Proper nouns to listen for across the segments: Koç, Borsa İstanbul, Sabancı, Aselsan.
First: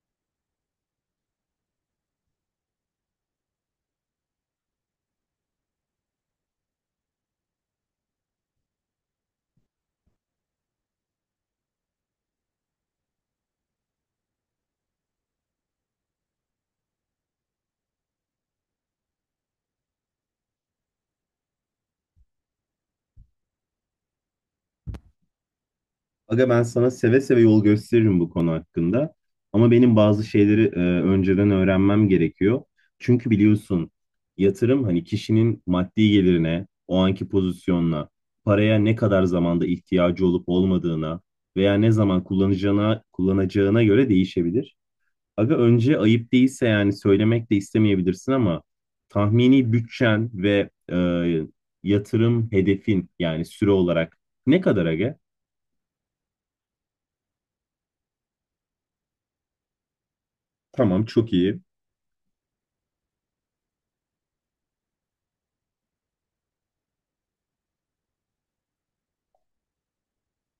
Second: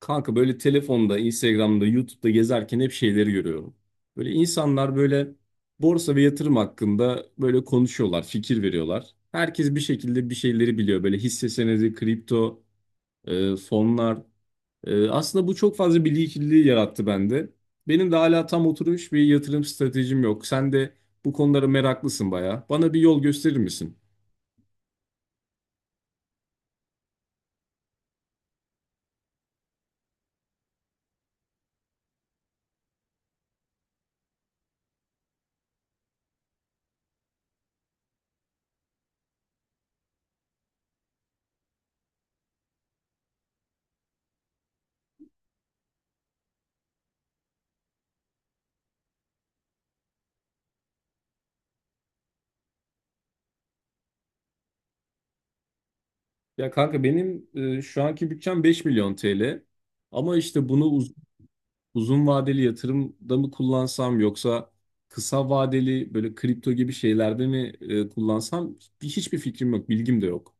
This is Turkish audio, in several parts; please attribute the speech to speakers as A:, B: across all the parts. A: Kanka böyle telefonda, Instagram'da, YouTube'da gezerken hep şeyleri görüyorum. Böyle insanlar böyle borsa ve yatırım hakkında böyle konuşuyorlar, fikir veriyorlar. Herkes bir şekilde bir şeyleri biliyor. Böyle hisse senedi, kripto, fonlar. Aslında bu çok fazla bilgi kirliliği yarattı bende. Benim de hala tam oturmuş bir yatırım stratejim yok. Sen de bu konulara meraklısın bayağı. Bana bir yol gösterir misin?
B: Aga ben sana seve seve yol gösteririm bu konu hakkında. Ama benim bazı şeyleri önceden öğrenmem gerekiyor. Çünkü biliyorsun yatırım hani kişinin maddi gelirine, o anki pozisyonuna, paraya ne kadar zamanda ihtiyacı olup olmadığına veya ne zaman kullanacağına, göre değişebilir. Aga önce ayıp değilse yani söylemek de istemeyebilirsin ama tahmini bütçen ve yatırım hedefin yani süre olarak ne kadar aga?
A: Ya kanka benim şu anki bütçem 5 milyon TL. Ama işte
B: Tamam, çok iyi.
A: uzun vadeli yatırımda mı kullansam yoksa kısa vadeli böyle kripto gibi şeylerde mi kullansam hiçbir fikrim yok, bilgim de yok.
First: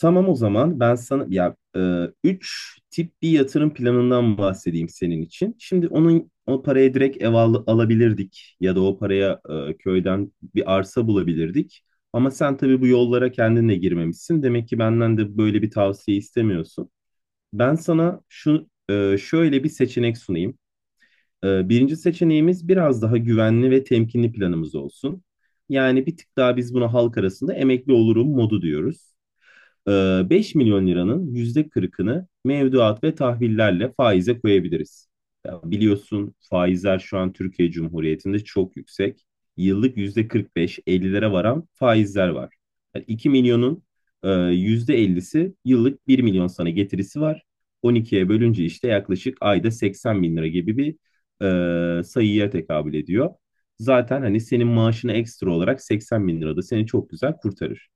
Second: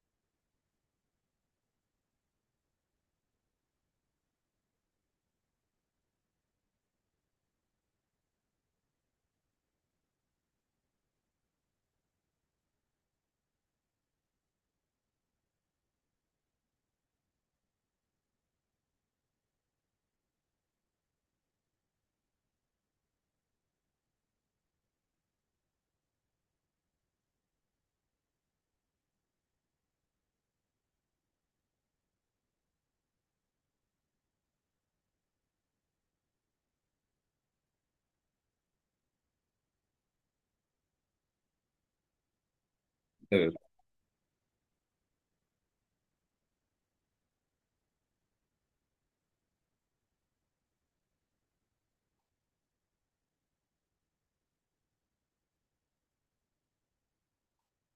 B: Tamam, o zaman ben sana ya üç tip bir yatırım planından bahsedeyim senin için. Şimdi onun o paraya direkt alabilirdik ya da o paraya köyden bir arsa bulabilirdik. Ama sen tabii bu yollara kendin de girmemişsin. Demek ki benden de böyle bir tavsiye istemiyorsun. Ben sana şöyle bir seçenek sunayım. Birinci seçeneğimiz biraz daha güvenli ve temkinli planımız olsun. Yani bir tık daha biz buna halk arasında emekli olurum modu diyoruz. 5 milyon liranın %40'ını mevduat ve tahvillerle faize koyabiliriz. Ya biliyorsun faizler şu an Türkiye Cumhuriyeti'nde çok yüksek. Yıllık %45-50'lere varan faizler var. Yani 2
A: Evet.
B: milyonun %50'si yıllık 1 milyon sana getirisi var. 12'ye bölünce işte yaklaşık ayda 80 bin lira gibi bir sayıya tekabül ediyor. Zaten hani senin maaşına ekstra olarak 80 bin lira da seni çok güzel kurtarır.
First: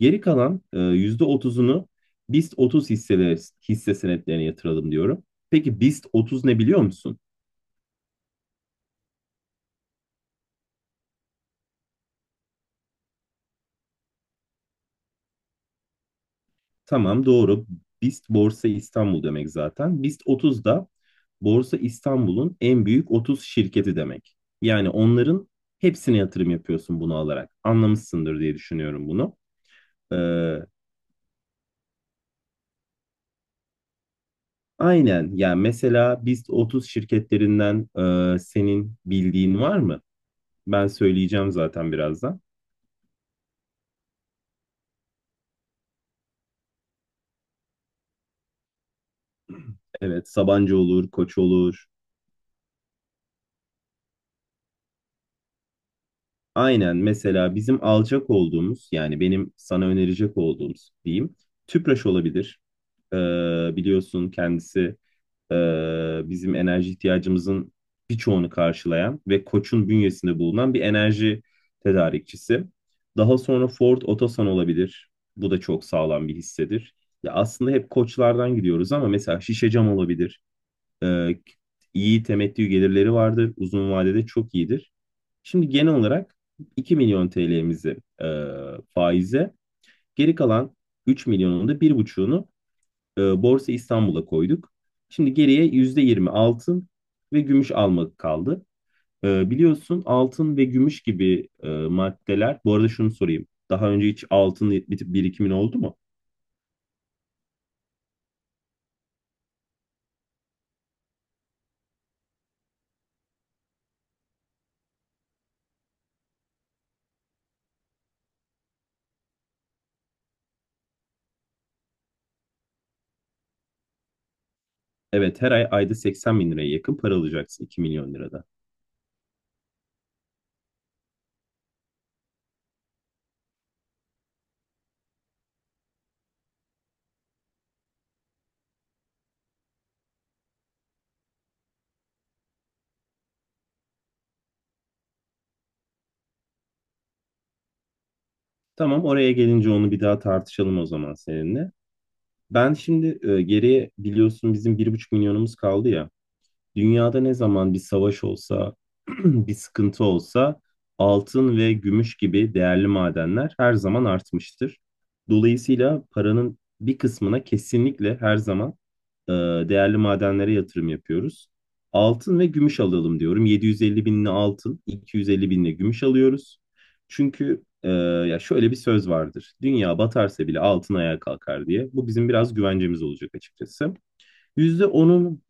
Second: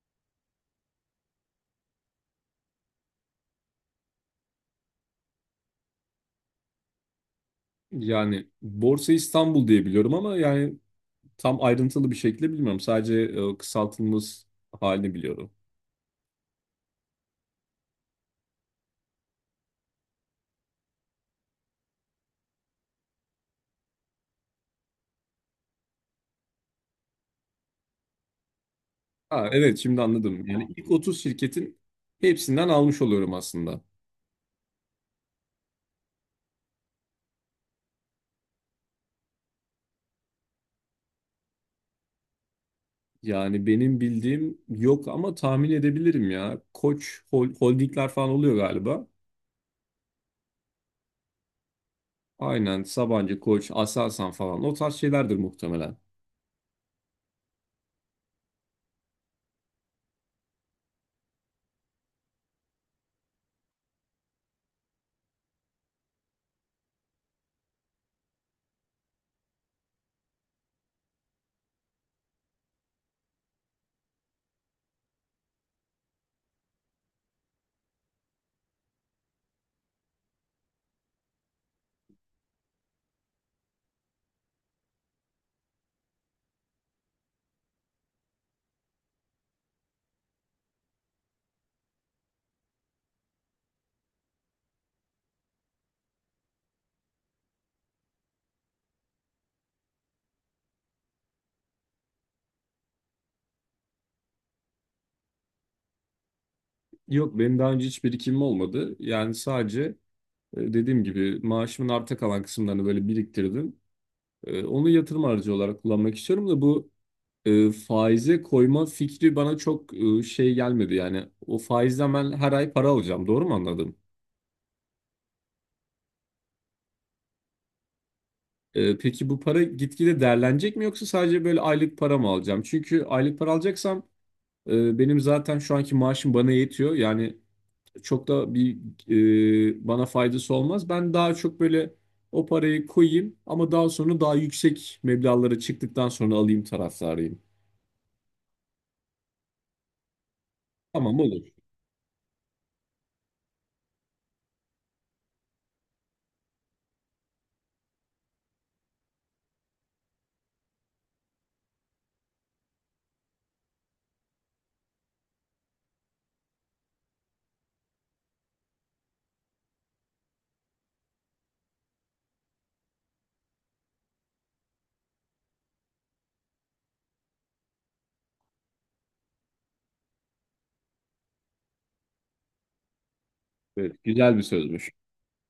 B: Geri kalan %30'unu BIST 30 hisseleri, hisse senetlerine yatıralım diyorum. Peki, BIST 30 ne biliyor musun?
A: Yani Borsa İstanbul diye biliyorum ama yani tam ayrıntılı bir şekilde bilmiyorum. Sadece kısaltılmış halini biliyorum.
B: Tamam, doğru. BIST Borsa İstanbul demek zaten. BIST 30 da Borsa İstanbul'un en büyük 30 şirketi demek. Yani onların hepsine yatırım yapıyorsun bunu alarak. Anlamışsındır diye düşünüyorum bunu.
A: Ha, evet şimdi anladım.
B: Ee,
A: Yani ilk 30 şirketin hepsinden almış oluyorum aslında.
B: aynen. Yani mesela BIST 30 şirketlerinden senin bildiğin var mı? Ben söyleyeceğim zaten birazdan.
A: Yani benim bildiğim yok ama tahmin edebilirim ya. Holdingler falan oluyor galiba.
B: Evet, Sabancı olur, Koç olur.
A: Aynen Sabancı, Koç, Aselsan falan o tarz şeylerdir muhtemelen.
B: Aynen, mesela bizim alacak olduğumuz yani benim sana önerecek olduğumuz diyeyim Tüpraş olabilir. Ee, biliyorsun kendisi e, bizim enerji ihtiyacımızın birçoğunu karşılayan ve Koç'un bünyesinde bulunan bir enerji tedarikçisi. Daha sonra Ford Otosan olabilir. Bu da çok sağlam bir hissedir. Ya aslında hep Koçlardan gidiyoruz ama mesela Şişecam olabilir. e, iyi temettü gelirleri vardır. Uzun vadede çok iyidir. Şimdi genel olarak 2 milyon TL'mizi faize, geri kalan 3 milyonun da 1,5'unu Borsa İstanbul'a koyduk. Şimdi geriye %20 altın ve gümüş almak kaldı. E, biliyorsun altın ve gümüş gibi maddeler. Bu arada şunu sorayım. Daha önce hiç altın bitip birikimin oldu mu?
A: Yok benim daha önce hiç birikimim olmadı. Yani sadece dediğim gibi maaşımın arta kalan kısımlarını böyle biriktirdim. Onu yatırım aracı olarak kullanmak istiyorum da bu faize koyma fikri bana çok şey gelmedi. Yani o faizden ben her ay para alacağım, doğru mu anladım?
B: Evet, her ay ayda 80 bin liraya yakın para alacaksın 2 milyon lirada.
A: Peki bu para gitgide değerlenecek mi yoksa sadece böyle aylık para mı alacağım? Çünkü aylık para alacaksam benim zaten şu anki maaşım bana yetiyor. Yani çok da bir bana faydası olmaz. Ben daha çok böyle o parayı koyayım ama daha sonra daha yüksek meblağlara çıktıktan sonra alayım taraftarıyım.
B: Tamam, oraya gelince onu bir daha tartışalım o zaman
A: Tamam, olur.
B: seninle. Ben şimdi geriye biliyorsun bizim bir buçuk milyonumuz kaldı ya. Dünyada ne zaman bir savaş olsa, bir sıkıntı olsa altın ve gümüş gibi değerli madenler her zaman artmıştır. Dolayısıyla paranın bir kısmına kesinlikle her zaman e, değerli madenlere yatırım yapıyoruz. Altın ve gümüş alalım diyorum. 750 binli altın, 250 binli gümüş alıyoruz. Çünkü ya şöyle bir söz vardır. Dünya batarsa bile altın ayağa kalkar diye. Bu bizim biraz güvencemiz olacak açıkçası.
A: Evet, güzel bir sözmüş.
B: %10'un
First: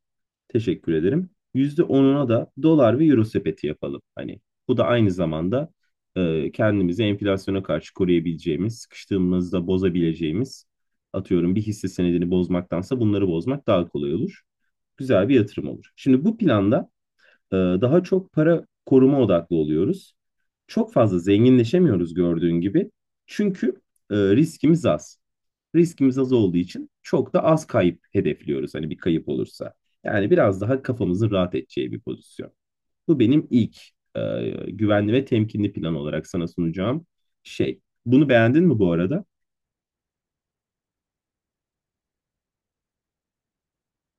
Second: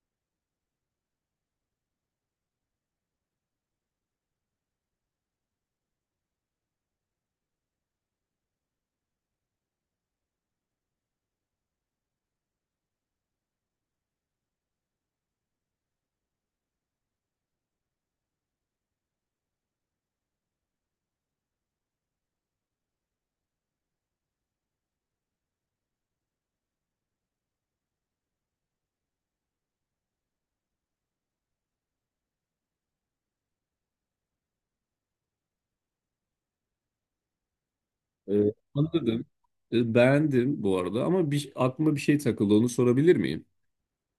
B: teşekkür ederim. Yüzde onuna da dolar ve euro sepeti yapalım. Hani bu da aynı zamanda kendimizi enflasyona karşı koruyabileceğimiz, sıkıştığımızda bozabileceğimiz, atıyorum bir hisse senedini bozmaktansa bunları bozmak daha kolay olur. Güzel bir yatırım olur. Şimdi bu planda daha çok para koruma odaklı oluyoruz. Çok fazla zenginleşemiyoruz gördüğün gibi. Çünkü e, riskimiz az riskimiz az olduğu için çok da az kayıp hedefliyoruz hani bir kayıp olursa. Yani biraz daha kafamızın rahat edeceği bir pozisyon. Bu benim ilk e, güvenli ve temkinli plan olarak sana sunacağım şey. Bunu beğendin mi bu arada?
A: Anladım. Beğendim bu arada ama bir, aklıma bir şey takıldı, onu sorabilir miyim?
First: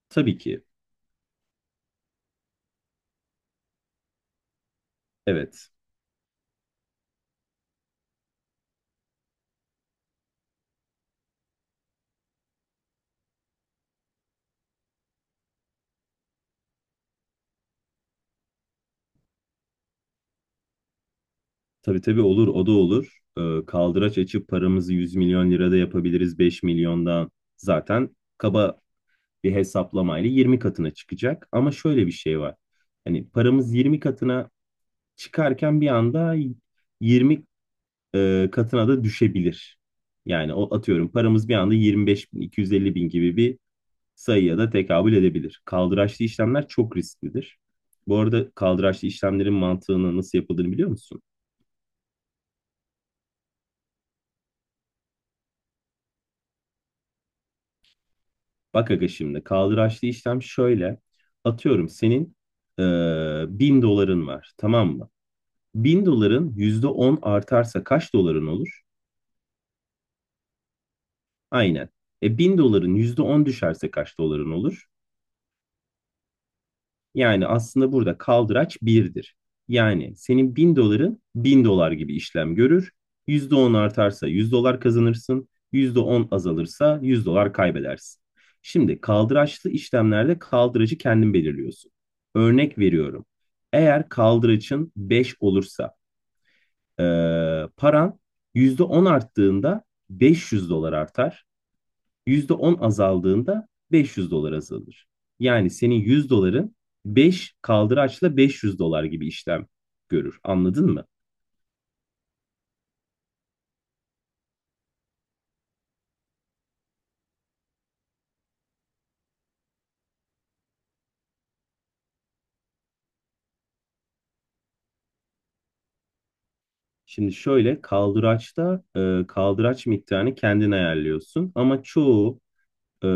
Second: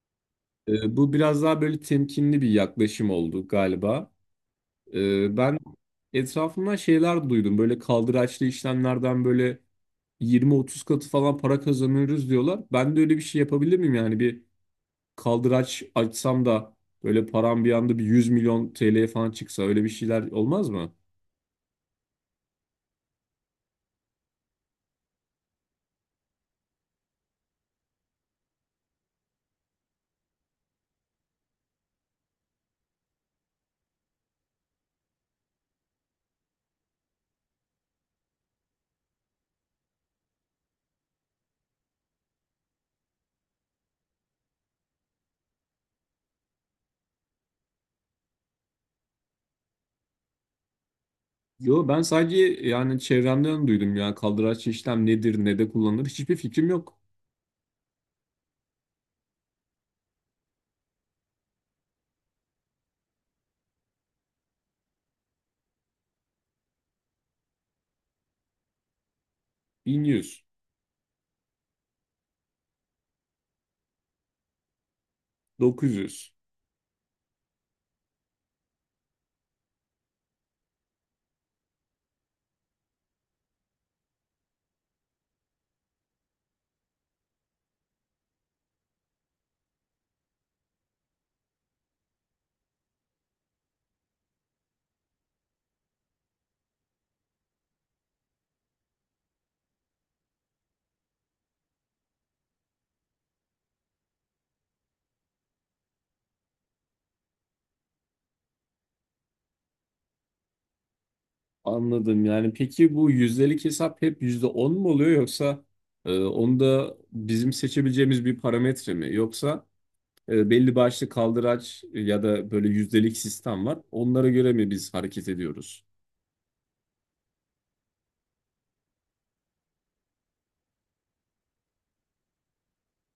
B: Tabii ki.
A: Bu biraz daha böyle temkinli bir yaklaşım oldu galiba. Ben
B: Evet.
A: etrafımdan şeyler duydum, böyle kaldıraçlı işlemlerden, böyle 20-30 katı falan para kazanıyoruz diyorlar. Ben de öyle bir şey yapabilir miyim, yani bir kaldıraç açsam da böyle param bir anda bir 100 milyon TL'ye falan çıksa, öyle bir şeyler olmaz mı?
B: Tabii tabii olur, o da olur. E, kaldıraç açıp paramızı 100 milyon lirada yapabiliriz 5 milyondan. Zaten kaba bir hesaplamayla 20 katına çıkacak. Ama şöyle bir şey var. Hani paramız 20 katına çıkarken bir anda 20 katına da düşebilir. Yani o atıyorum paramız bir anda 25.250 bin iki yüz elli bin gibi bir sayıya da tekabül edebilir. Kaldıraçlı işlemler çok risklidir. Bu arada kaldıraçlı işlemlerin mantığını nasıl yapıldığını biliyor musun?
A: Yo, ben sadece yani çevremden duydum ya, kaldıraç işlem nedir ne de kullanılır hiçbir fikrim yok.
B: Bak aga, şimdi kaldıraçlı işlem şöyle. Atıyorum senin e, 1000 doların var, tamam mı? 1000 doların %10 artarsa kaç doların olur?
A: 1100,
B: Aynen. E, 1000 doların %10 düşerse kaç doların olur?
A: 900.
B: Yani aslında burada kaldıraç birdir. Yani senin 1000 doların 1000 dolar gibi işlem görür. %10 artarsa 100 dolar kazanırsın. %10 azalırsa 100 dolar kaybedersin. Şimdi kaldıraçlı işlemlerde kaldıracı kendin belirliyorsun. Örnek veriyorum. Eğer kaldıraçın 5 olursa paran %10 arttığında 500 dolar artar. %10 azaldığında 500 dolar azalır. Yani senin 100 doların 5 kaldıraçla 500 dolar gibi işlem görür. Anladın mı?
A: Anladım. Yani peki bu yüzdelik hesap hep %10 mu oluyor yoksa onu bizim seçebileceğimiz bir parametre mi, yoksa belli başlı kaldıraç, ya da böyle yüzdelik sistem var. Onlara göre mi biz hareket ediyoruz?
B: Şimdi şöyle, kaldıraçta kaldıraç miktarını kendin ayarlıyorsun ama çoğu e,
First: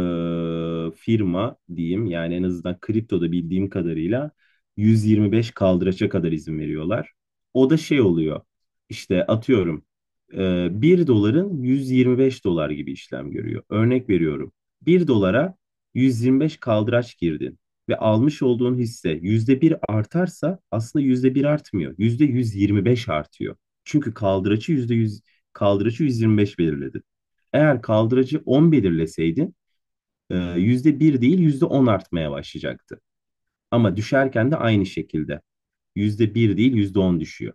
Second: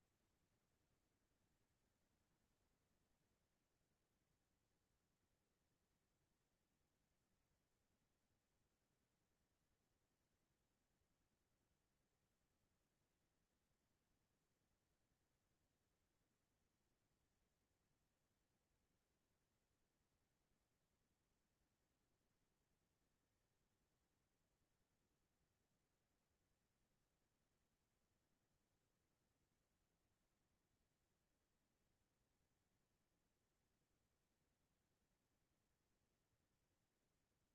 B: firma diyeyim, yani en azından kriptoda bildiğim kadarıyla 125 kaldıraça kadar izin veriyorlar. O da şey oluyor, işte atıyorum 1 doların 125 dolar gibi işlem görüyor. Örnek veriyorum, bir dolara 125 kaldıraç girdin ve almış olduğun hisse yüzde bir artarsa aslında yüzde bir artmıyor, %125 artıyor. Çünkü kaldıraçı 125 belirledi. Eğer kaldıracı 10 belirleseydin yüzde bir değil %10 artmaya başlayacaktı. Ama düşerken de aynı şekilde yüzde bir değil %10 düşüyor.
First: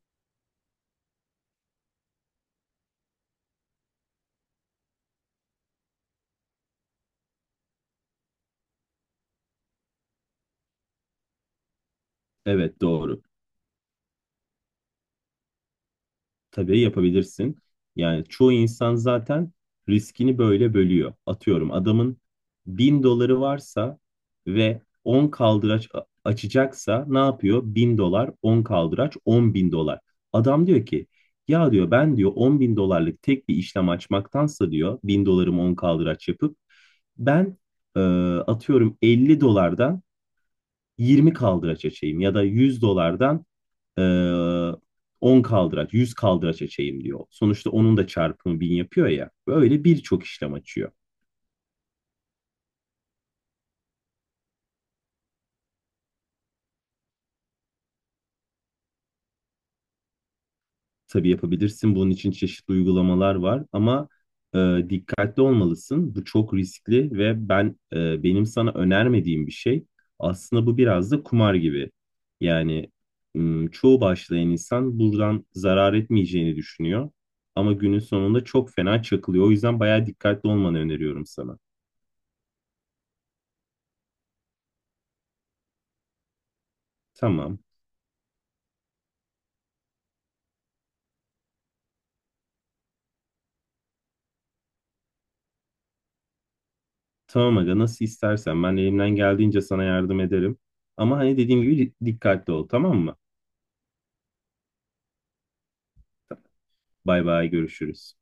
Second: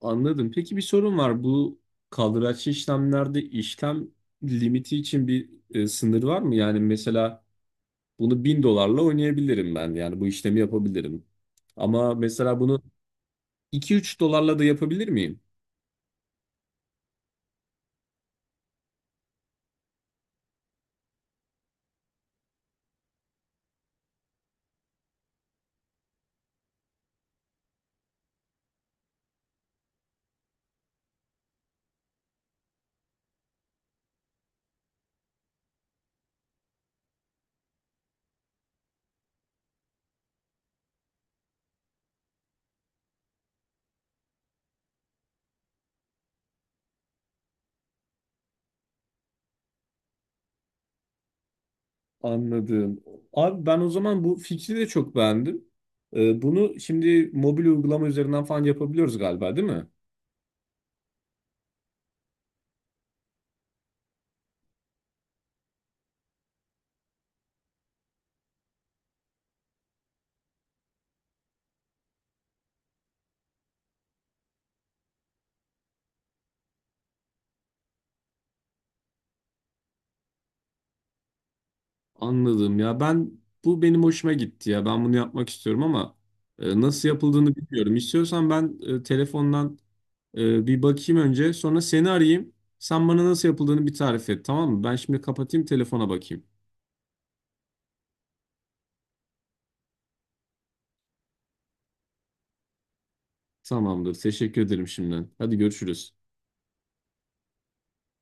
A: Anladım. Peki bir sorun var. Bu kaldıraçlı işlemlerde işlem limiti için bir sınır var mı? Yani mesela bunu 1.000 dolarla oynayabilirim ben. Yani bu işlemi yapabilirim. Ama mesela
B: Evet,
A: bunu
B: doğru.
A: iki üç dolarla da yapabilir miyim?
B: Tabii yapabilirsin. Yani çoğu insan zaten riskini böyle bölüyor. Atıyorum adamın 1000 doları varsa ve 10 açacaksa ne yapıyor? Bin dolar, 10 kaldıraç, 10 bin dolar. Adam diyor ki ya, diyor, ben diyor on bin dolarlık tek bir işlem açmaktansa diyor 1000 dolarımı 10 kaldıraç yapıp ben e, atıyorum 50 dolardan 20 kaldıraç açayım ya da 100 dolardan e, 10 kaldıraç, 100 kaldıraç açayım diyor. Sonuçta onun da çarpımı 1000 yapıyor ya. Böyle birçok işlem açıyor.
A: Anladım. Abi ben o zaman bu fikri de çok beğendim. Bunu şimdi mobil uygulama üzerinden falan yapabiliyoruz galiba, değil mi?
B: Tabii yapabilirsin. Bunun için çeşitli uygulamalar var ama e, dikkatli olmalısın. Bu çok riskli ve benim sana önermediğim bir şey. Aslında bu biraz da kumar gibi. Yani çoğu başlayan insan buradan zarar etmeyeceğini düşünüyor ama günün sonunda çok fena çakılıyor. O yüzden bayağı dikkatli olmanı öneriyorum sana.
A: Anladım ya, ben bu, benim hoşuma gitti ya, ben bunu yapmak istiyorum ama nasıl yapıldığını
B: Tamam.
A: bilmiyorum. İstiyorsan ben telefondan bir bakayım önce, sonra seni arayayım. Sen bana nasıl yapıldığını bir tarif et, tamam mı? Ben şimdi kapatayım, telefona bakayım.
B: Tamam aga, nasıl istersen ben elimden geldiğince sana yardım ederim. Ama hani dediğim gibi dikkatli ol, tamam mı?
A: Tamamdır, teşekkür ederim şimdiden. Hadi görüşürüz.
B: Bay bay, görüşürüz.